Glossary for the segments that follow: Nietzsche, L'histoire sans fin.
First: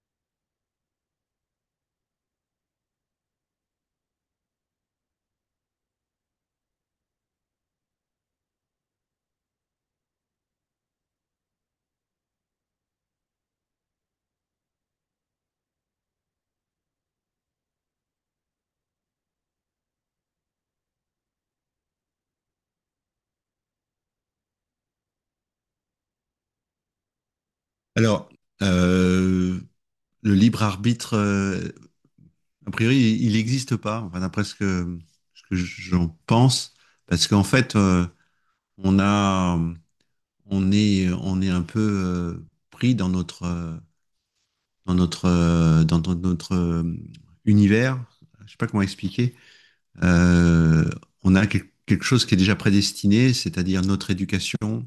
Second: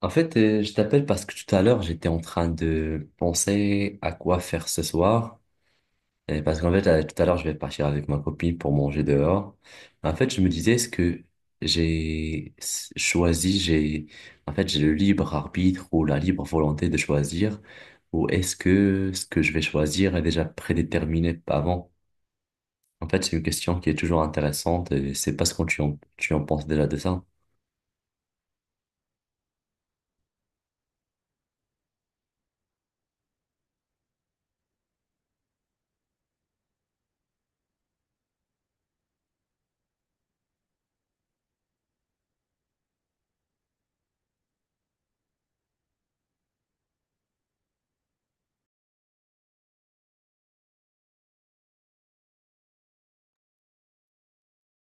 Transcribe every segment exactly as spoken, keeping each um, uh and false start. En fait, euh, je t'appelle parce que tout à l'heure, j'étais en train de penser à quoi faire ce soir. Et parce qu'en fait, euh, tout à l'heure, je vais partir avec ma copine pour manger dehors. En fait, je me disais, est-ce que j'ai s- choisi, j'ai, en fait, j'ai le libre arbitre ou la libre volonté de choisir, ou est-ce que ce que je vais choisir est déjà prédéterminé avant? En fait, c'est une question qui est toujours intéressante et c'est pas ce que tu en, tu en penses déjà de ça. Alors, euh, le libre arbitre, euh, a priori, il n'existe pas, enfin, d'après ce que, ce que j'en pense, parce qu'en fait, euh, on a, on est, on est un peu euh, pris dans notre, euh, dans notre, euh, dans notre notre, euh, univers. Je sais pas comment expliquer. Euh, on a quel- quelque chose qui est déjà prédestiné, c'est-à-dire notre éducation,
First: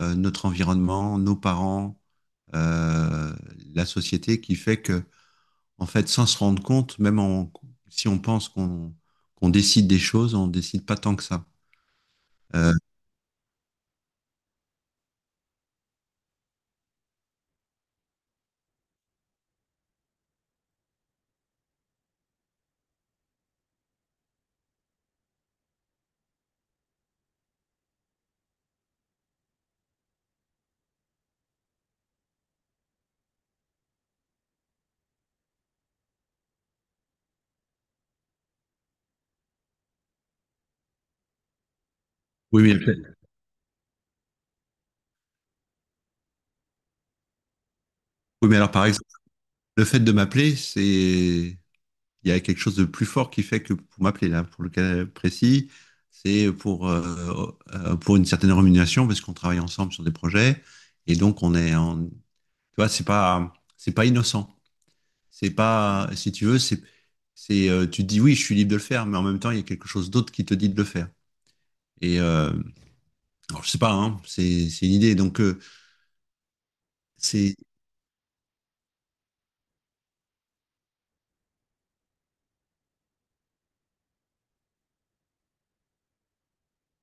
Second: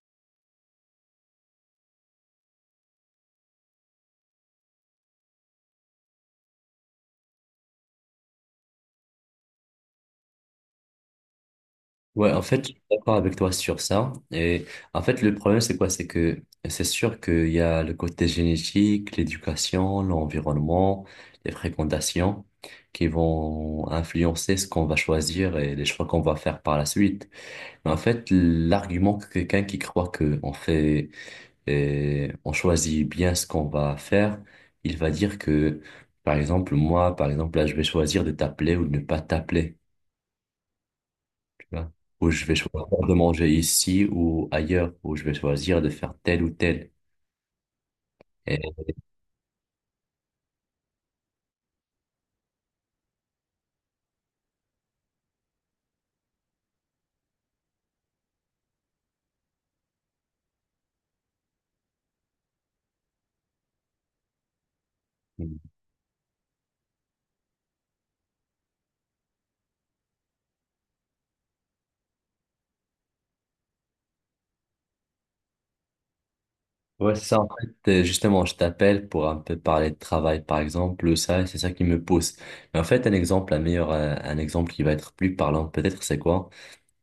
euh, notre environnement, nos parents, euh, la société, qui fait que en fait, sans se rendre compte, même en- si on pense qu'on qu'on décide des choses, on décide pas tant que ça. Ouais, en fait, Euh, je suis d'accord avec toi sur ça. Et en fait, le problème, c'est quoi? C'est que c'est sûr qu'il y a le côté génétique, l'éducation, l'environnement, les fréquentations qui vont influencer ce qu'on va choisir et les choix qu'on va faire par la suite. Mais en fait, l'argument que quelqu'un qui croit que on fait, et on choisit bien ce qu'on va faire, il va dire que, par exemple, moi, par exemple, là, je vais choisir de t'appeler ou de ne pas t'appeler, tu vois, où je vais oui, mais, choisir de manger ici ou ailleurs, où je vais choisir de faire tel ou tel. oui, mais Et, alors, par exemple, le fait de m'appeler, c'est, il y a quelque chose de plus fort qui fait que pour m'appeler, là, pour le cas précis, c'est pour, euh, euh, pour une certaine rémunération, parce qu'on travaille ensemble sur des projets, et donc on est en, tu vois, c'est pas, c'est pas innocent. C'est pas, si tu veux, c'est, c'est, euh, tu te dis oui, je suis libre de le faire, mais en même temps, il y a quelque chose d'autre qui te dit de le faire. Et, euh, Alors, je sais pas, hein, c'est c'est une idée. Donc, euh, ouais, c'est ça, en c'est fait, euh, justement, je t'appelle pour un peu parler de travail, par exemple, ça, c'est ça qui me pousse. Mais en fait, un exemple, un meilleur, euh, un exemple qui va être plus parlant, peut-être, c'est quoi?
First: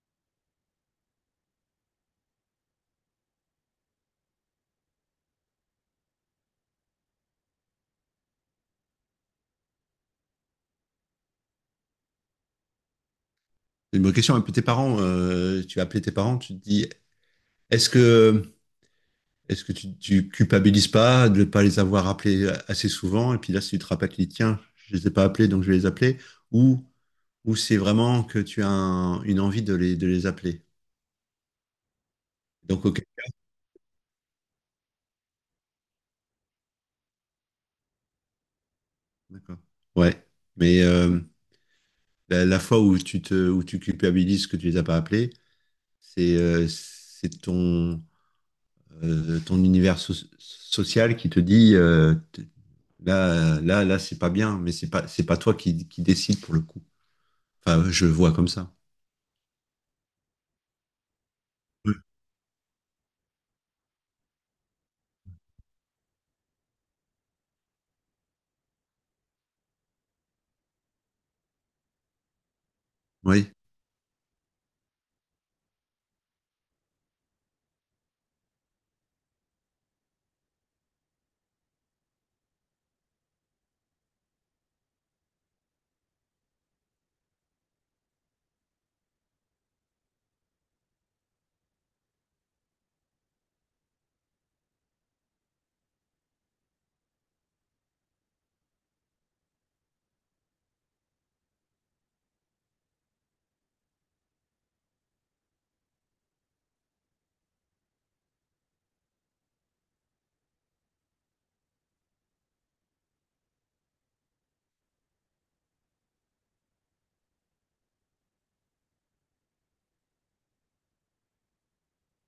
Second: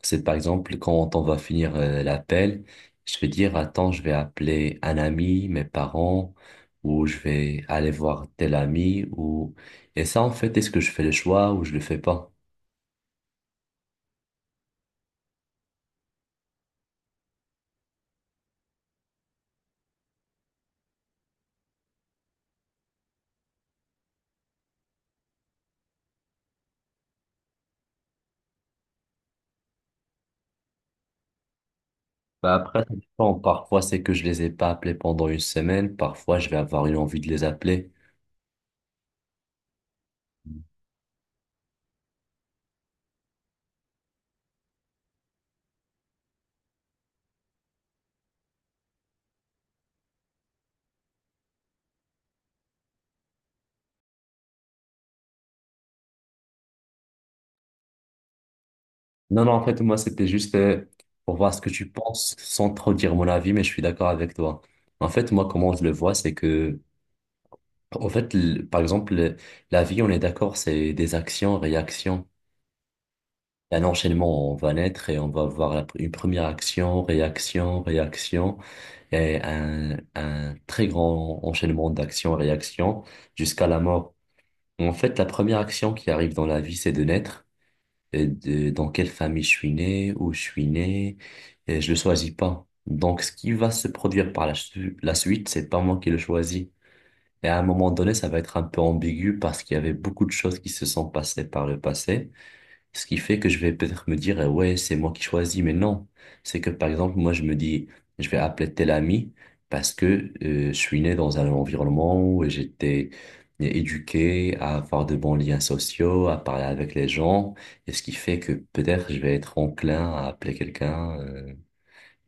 C'est par exemple, quand on va finir euh, l'appel, je vais dire, attends, je vais appeler un ami, mes parents, ou je vais aller voir tel ami, ou. Et ça, en fait, est-ce que je fais le choix ou je le fais pas? c'est une bonne question. Un peu tes parents, euh, tu as appelé tes parents, tu te dis, est-ce que est-ce que tu, tu culpabilises pas de ne pas les avoir appelés assez souvent? Et puis là, si tu te rappelles, tu dis, tiens, je les ai pas appelés, donc je vais les appeler. Ou ou c'est vraiment que tu as un- une envie de les de les appeler. Bah après, Donc, ça ok, dépend. Parfois, c'est que je les ai pas appelés pendant une semaine. Parfois, je vais avoir une envie de les appeler. d'accord. Ouais, mais euh, la, la fois où tu te où tu culpabilises que tu les as pas appelés, c'est euh, c'est ton euh, ton univers so- social qui te dit euh, t- là, là, là, c'est pas bien, mais c'est pas, c'est pas toi qui, qui décide pour le coup. Enfin, je le vois comme ça. Non, non, en fait, moi, c'était juste euh, pour voir ce que tu Oui. penses sans trop dire mon avis, mais je suis d'accord avec toi. En fait, moi, comment je le vois, c'est que, en fait, le- par exemple, le- la vie, on est d'accord, c'est des actions, réactions. Oui. Il y a un enchaînement, on va naître et on va avoir la pr- une première action, réaction, réaction, et un, un très grand enchaînement d'actions, réactions jusqu'à la mort. En fait, la première action qui arrive dans la vie, c'est de naître. Et de, dans quelle famille je suis né, où je suis né, et je le choisis pas. Donc, ce qui va se produire par la, su- la suite, c'est pas moi qui le choisis. Et à un moment donné, ça va être un peu ambigu parce qu'il y avait beaucoup de choses qui se sont passées par le passé. Ce qui fait que je vais peut-être me dire, euh, ouais, c'est moi qui choisis, mais non. C'est que, par exemple, moi, je me dis, je vais appeler tel ami parce que euh, je suis né dans un environnement où j'étais éduqué à avoir de bons liens sociaux, à parler avec les gens, et ce qui fait que peut-être je vais être enclin à appeler quelqu'un, euh,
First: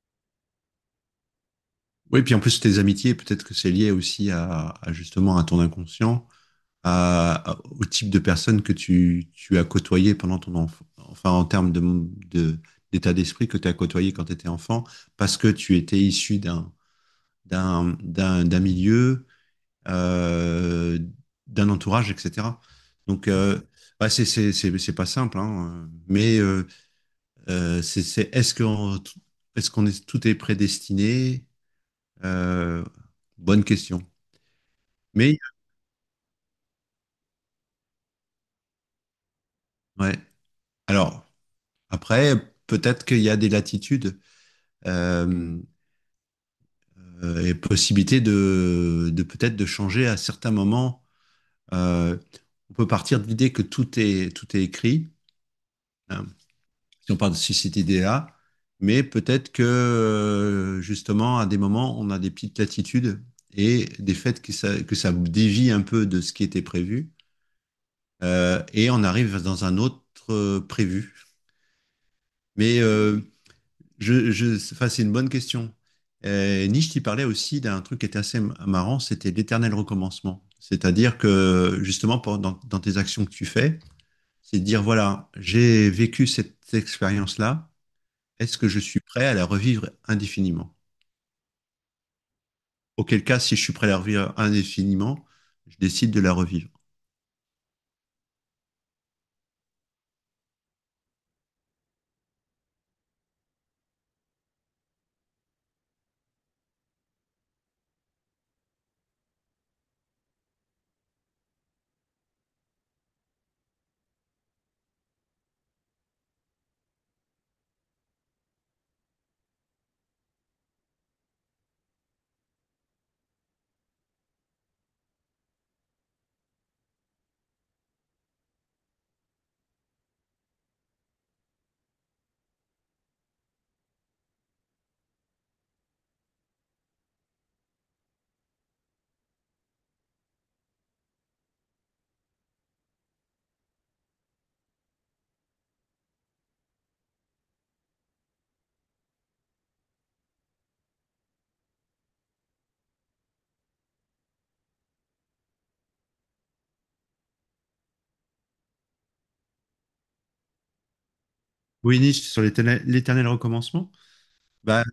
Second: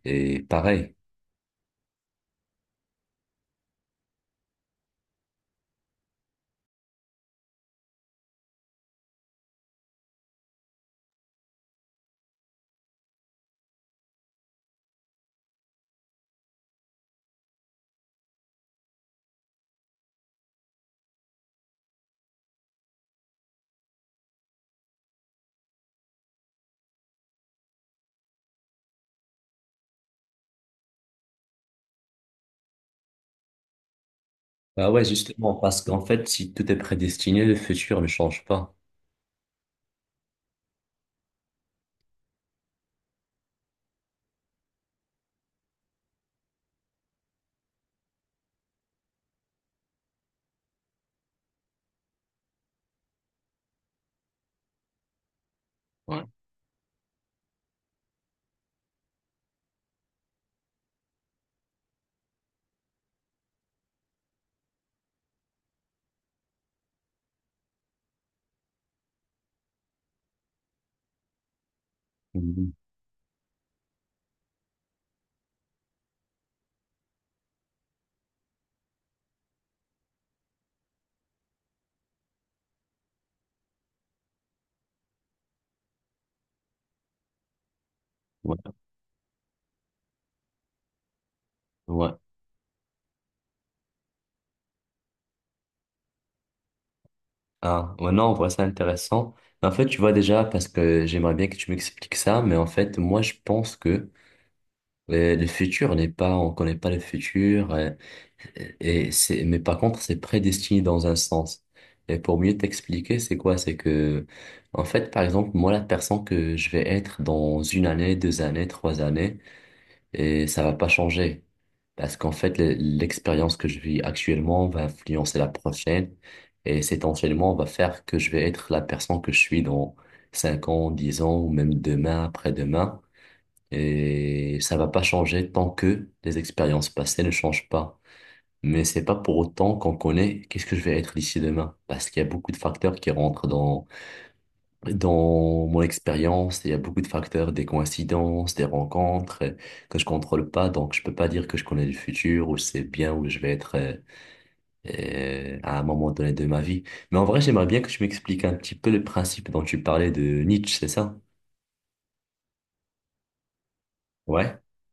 et pareil. Oui, puis en plus, tes amitiés, peut-être que c'est lié aussi à, à justement à ton inconscient, à, à- au type de personne que tu, tu as côtoyé pendant ton enfant, enfin, en termes de, de- d'état d'esprit que tu as côtoyé quand tu étais enfant, parce que tu étais issu d'un, d'un, d'un, d'un milieu euh, d'un entourage, et cetera. Donc, euh, bah, c'est c'est- c'est- c'est pas simple, hein, euh, mais euh, euh, c'est, c'est- est-ce qu'on est-ce qu'on est, tout est prédestiné? Euh, bonne question. Bah ouais, Mais, justement, parce qu'en fait, si tout est prédestiné, le futur ne change pas. ouais. Alors, après, peut-être qu'il y a des latitudes euh, euh, et possibilités de, de peut-être de changer à certains moments. Euh, on peut partir de l'idée que tout est, tout est écrit, Ouais. hein. Si on parle de société D A, mais peut-être que euh, justement, à des moments, on a des petites latitudes et des faits que ça, que ça dévie un peu de ce qui était prévu, euh, et on arrive dans un autre euh, prévu. Mhm. Mais euh, je, je, enfin, c'est une bonne question. Et Nietzsche, il parlait aussi d'un truc qui était assez marrant, c'était l'éternel recommencement. C'est-à-dire que justement, pour, dans, dans, tes actions que tu fais, c'est de dire, voilà, j'ai vécu cette expérience-là. Est-ce Ouais, que je suis prêt à la revivre indéfiniment? ouais. Auquel cas, si je suis prêt à la revivre indéfiniment, je décide de la revivre. Ah, ouais, non, on voit ça intéressant. En fait, tu vois déjà, parce que j'aimerais bien que tu m'expliques ça, mais en fait, moi, je pense que euh, le futur n'est pas, on connaît pas le futur, euh, et c'est, mais par contre, c'est prédestiné dans un sens. Et pour mieux t'expliquer, c'est quoi? C'est que, en fait, par exemple, moi, la personne que je vais être dans une année, deux années, trois années, et ça va pas changer. Parce qu'en fait, le- l'expérience que je vis actuellement va influencer la prochaine et cet enchaînement va faire que je vais être la personne que je suis dans cinq ans, dix ans ou même demain, après-demain. Et ça va pas changer tant que les expériences passées ne changent pas. Mais c'est pas pour autant qu'on connaît qu'est-ce que je vais être d'ici demain. Parce qu'il y a beaucoup de facteurs qui rentrent dans mon expérience, il y a beaucoup de facteurs, des coïncidences, des rencontres, euh, que je contrôle pas, donc je peux pas dire que je connais le futur ou je sais bien où je vais être, euh, euh, à un moment donné de ma vie. Mais en vrai, j'aimerais bien que tu m'expliques un petit peu le principe dont tu parlais de Nietzsche, c'est ça? Oui, Nietzsche, sur l'éternel l'éternel recommencement. Ouais, Bah,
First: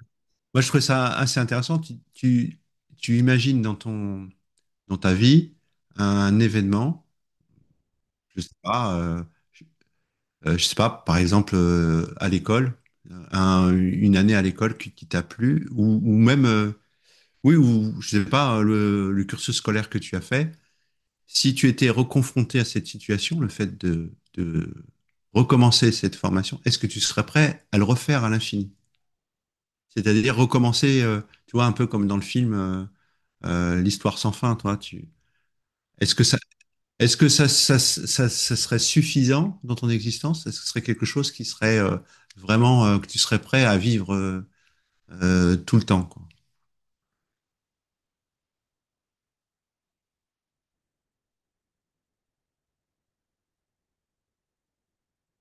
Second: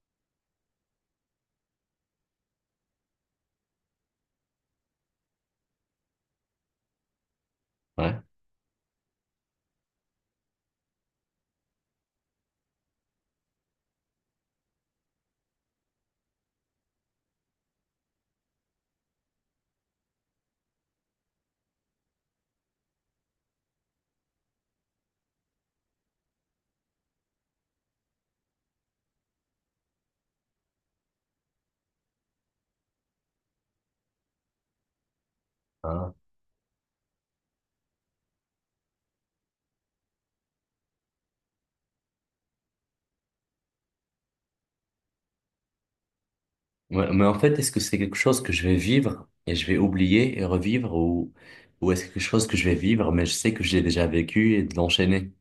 moi, je trouvais ça assez intéressant. Tu, tu, tu imagines dans ton, dans ta vie un événement, ouais. je sais pas, euh, euh, je sais pas, par exemple, euh, à l'école, euh, un- une année à l'école qui, qui t'a plu, ou, ou même, euh, oui, ou je sais pas, euh, le, le cursus scolaire que tu as fait, si tu étais reconfronté à cette situation, le fait de, de recommencer cette formation, est-ce que tu serais prêt à le refaire à l'infini? C'est-à-dire recommencer, euh, tu vois, un peu comme dans le film euh, euh, L'histoire sans fin, toi, tu, Ah. est-ce que ça est-ce que ça, ça, ça, ça serait suffisant dans ton existence? Est-ce que ce serait quelque chose qui serait euh, vraiment euh, que tu serais prêt à vivre euh, euh, tout le temps, quoi. Ouais, mais en fait, est-ce que c'est quelque chose que je vais vivre et je vais oublier et revivre ou, ou est-ce quelque chose que je vais vivre mais je sais que j'ai déjà vécu et de l'enchaîner?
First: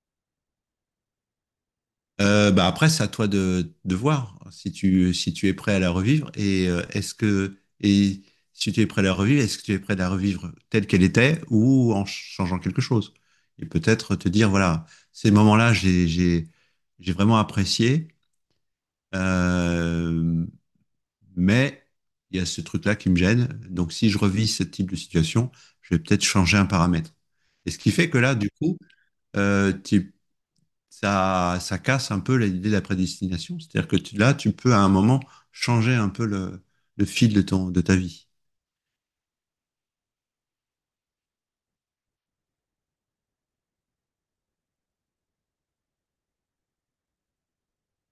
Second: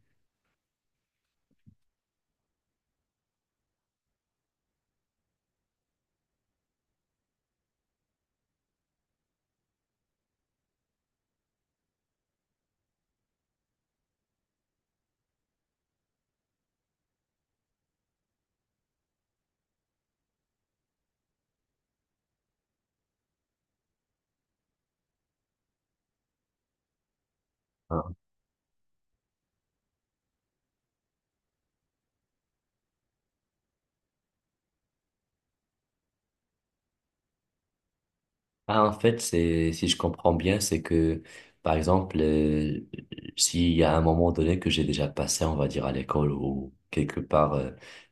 Euh, bah après, c'est à toi de, de voir si tu, si tu es prêt à la revivre et euh, est-ce que et si tu es prêt à la revivre, est-ce que tu es prêt à la revivre telle qu'elle était ou en changeant quelque chose? Et peut-être te dire, voilà, ces moments-là, j'ai, j'ai, j'ai vraiment apprécié. Euh, Mais il y a ce truc-là qui me gêne. Donc, si je revis ce type de situation, je vais peut-être changer un paramètre. Et ce qui fait que là, du coup, euh, tu- ça, ça casse un peu l'idée de la prédestination. C'est-à-dire que tu- là, tu peux à un moment changer un peu le, le fil de ton, de ta vie. Ah, en fait, c'est, si je comprends bien, c'est que, par exemple, euh, s'il y a un moment donné que j'ai déjà passé, on va dire à l'école ou quelque part, euh,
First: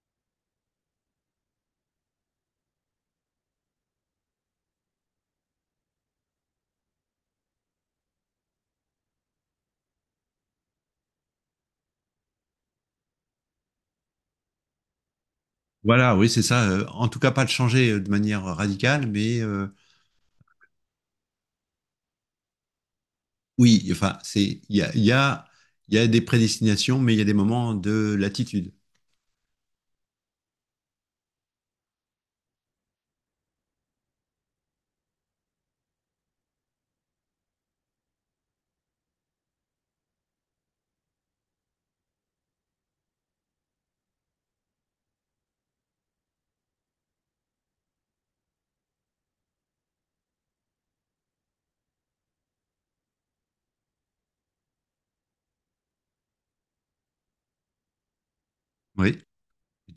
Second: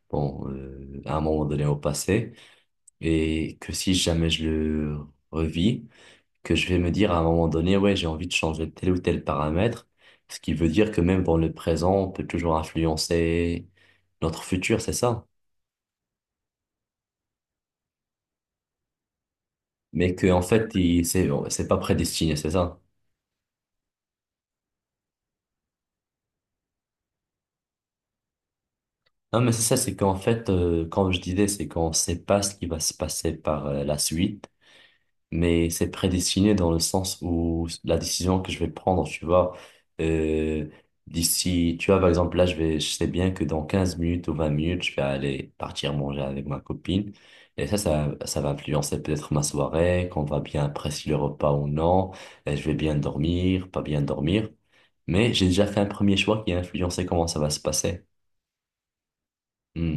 bon, euh, à un moment donné au passé, et que si jamais je le revis, que je vais me dire à un moment donné, ouais, j'ai envie de changer tel ou tel paramètre, ce qui veut dire que même dans le présent, on peut toujours influencer notre futur, c'est ça? Voilà, oui, c'est ça. Euh, En tout cas, pas de changer euh, de manière radicale, mais euh, Mais que, en fait, il- c'est, c'est, pas prédestiné, c'est ça? oui, enfin, c'est, il y a, il y a, il y a des prédestinations, mais il y a des moments de latitude. Non, mais c'est ça, c'est qu'en fait, euh, comme je disais, c'est qu'on ne sait pas ce qui va se passer par euh, la suite, mais c'est prédestiné dans le sens où la décision que je vais prendre, tu vois, euh, d'ici, tu vois, par exemple, là, je vais, je sais bien que dans quinze minutes ou vingt minutes, je vais aller partir manger avec ma copine, et ça, ça, ça va influencer peut-être ma soirée, qu'on va bien apprécier le repas ou non, et je vais bien dormir, pas bien dormir, mais j'ai déjà fait un premier choix qui a influencé comment ça va se passer. Oui,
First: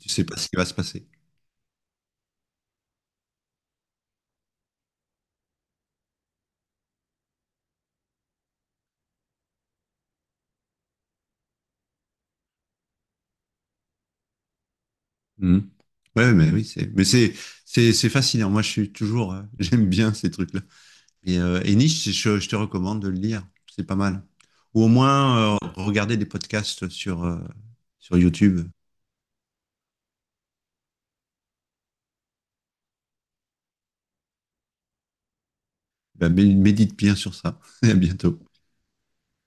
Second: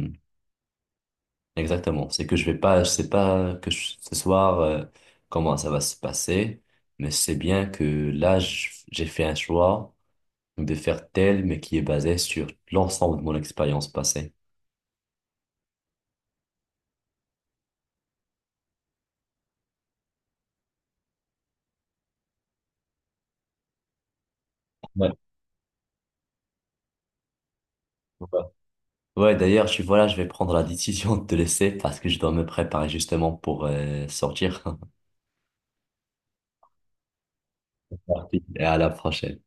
tu sais pas ce qui va se passer. Exactement. C'est que je vais pas, je sais pas que je- ce soir, euh, comment ça va se passer, mais c'est bien que là, je- j'ai fait un choix de faire tel, mais qui est basé sur l'ensemble de mon expérience passée. Mhm. Ouais, mais oui, c'est, mais c'est, c'est, c'est fascinant. Moi, je suis toujours, euh, j'aime bien ces trucs-là. Et, euh, et Nietzsche, je, je te recommande de le lire. C'est pas mal. Ou au Ouais. moins, euh, regarder des podcasts sur, euh, sur Ouais, YouTube. Ouais, d'ailleurs, je suis, voilà, je vais prendre la décision de te laisser parce que je dois me préparer justement pour euh, sortir. Ben, mé- médite bien sur ça. Et à bientôt. Et à la prochaine.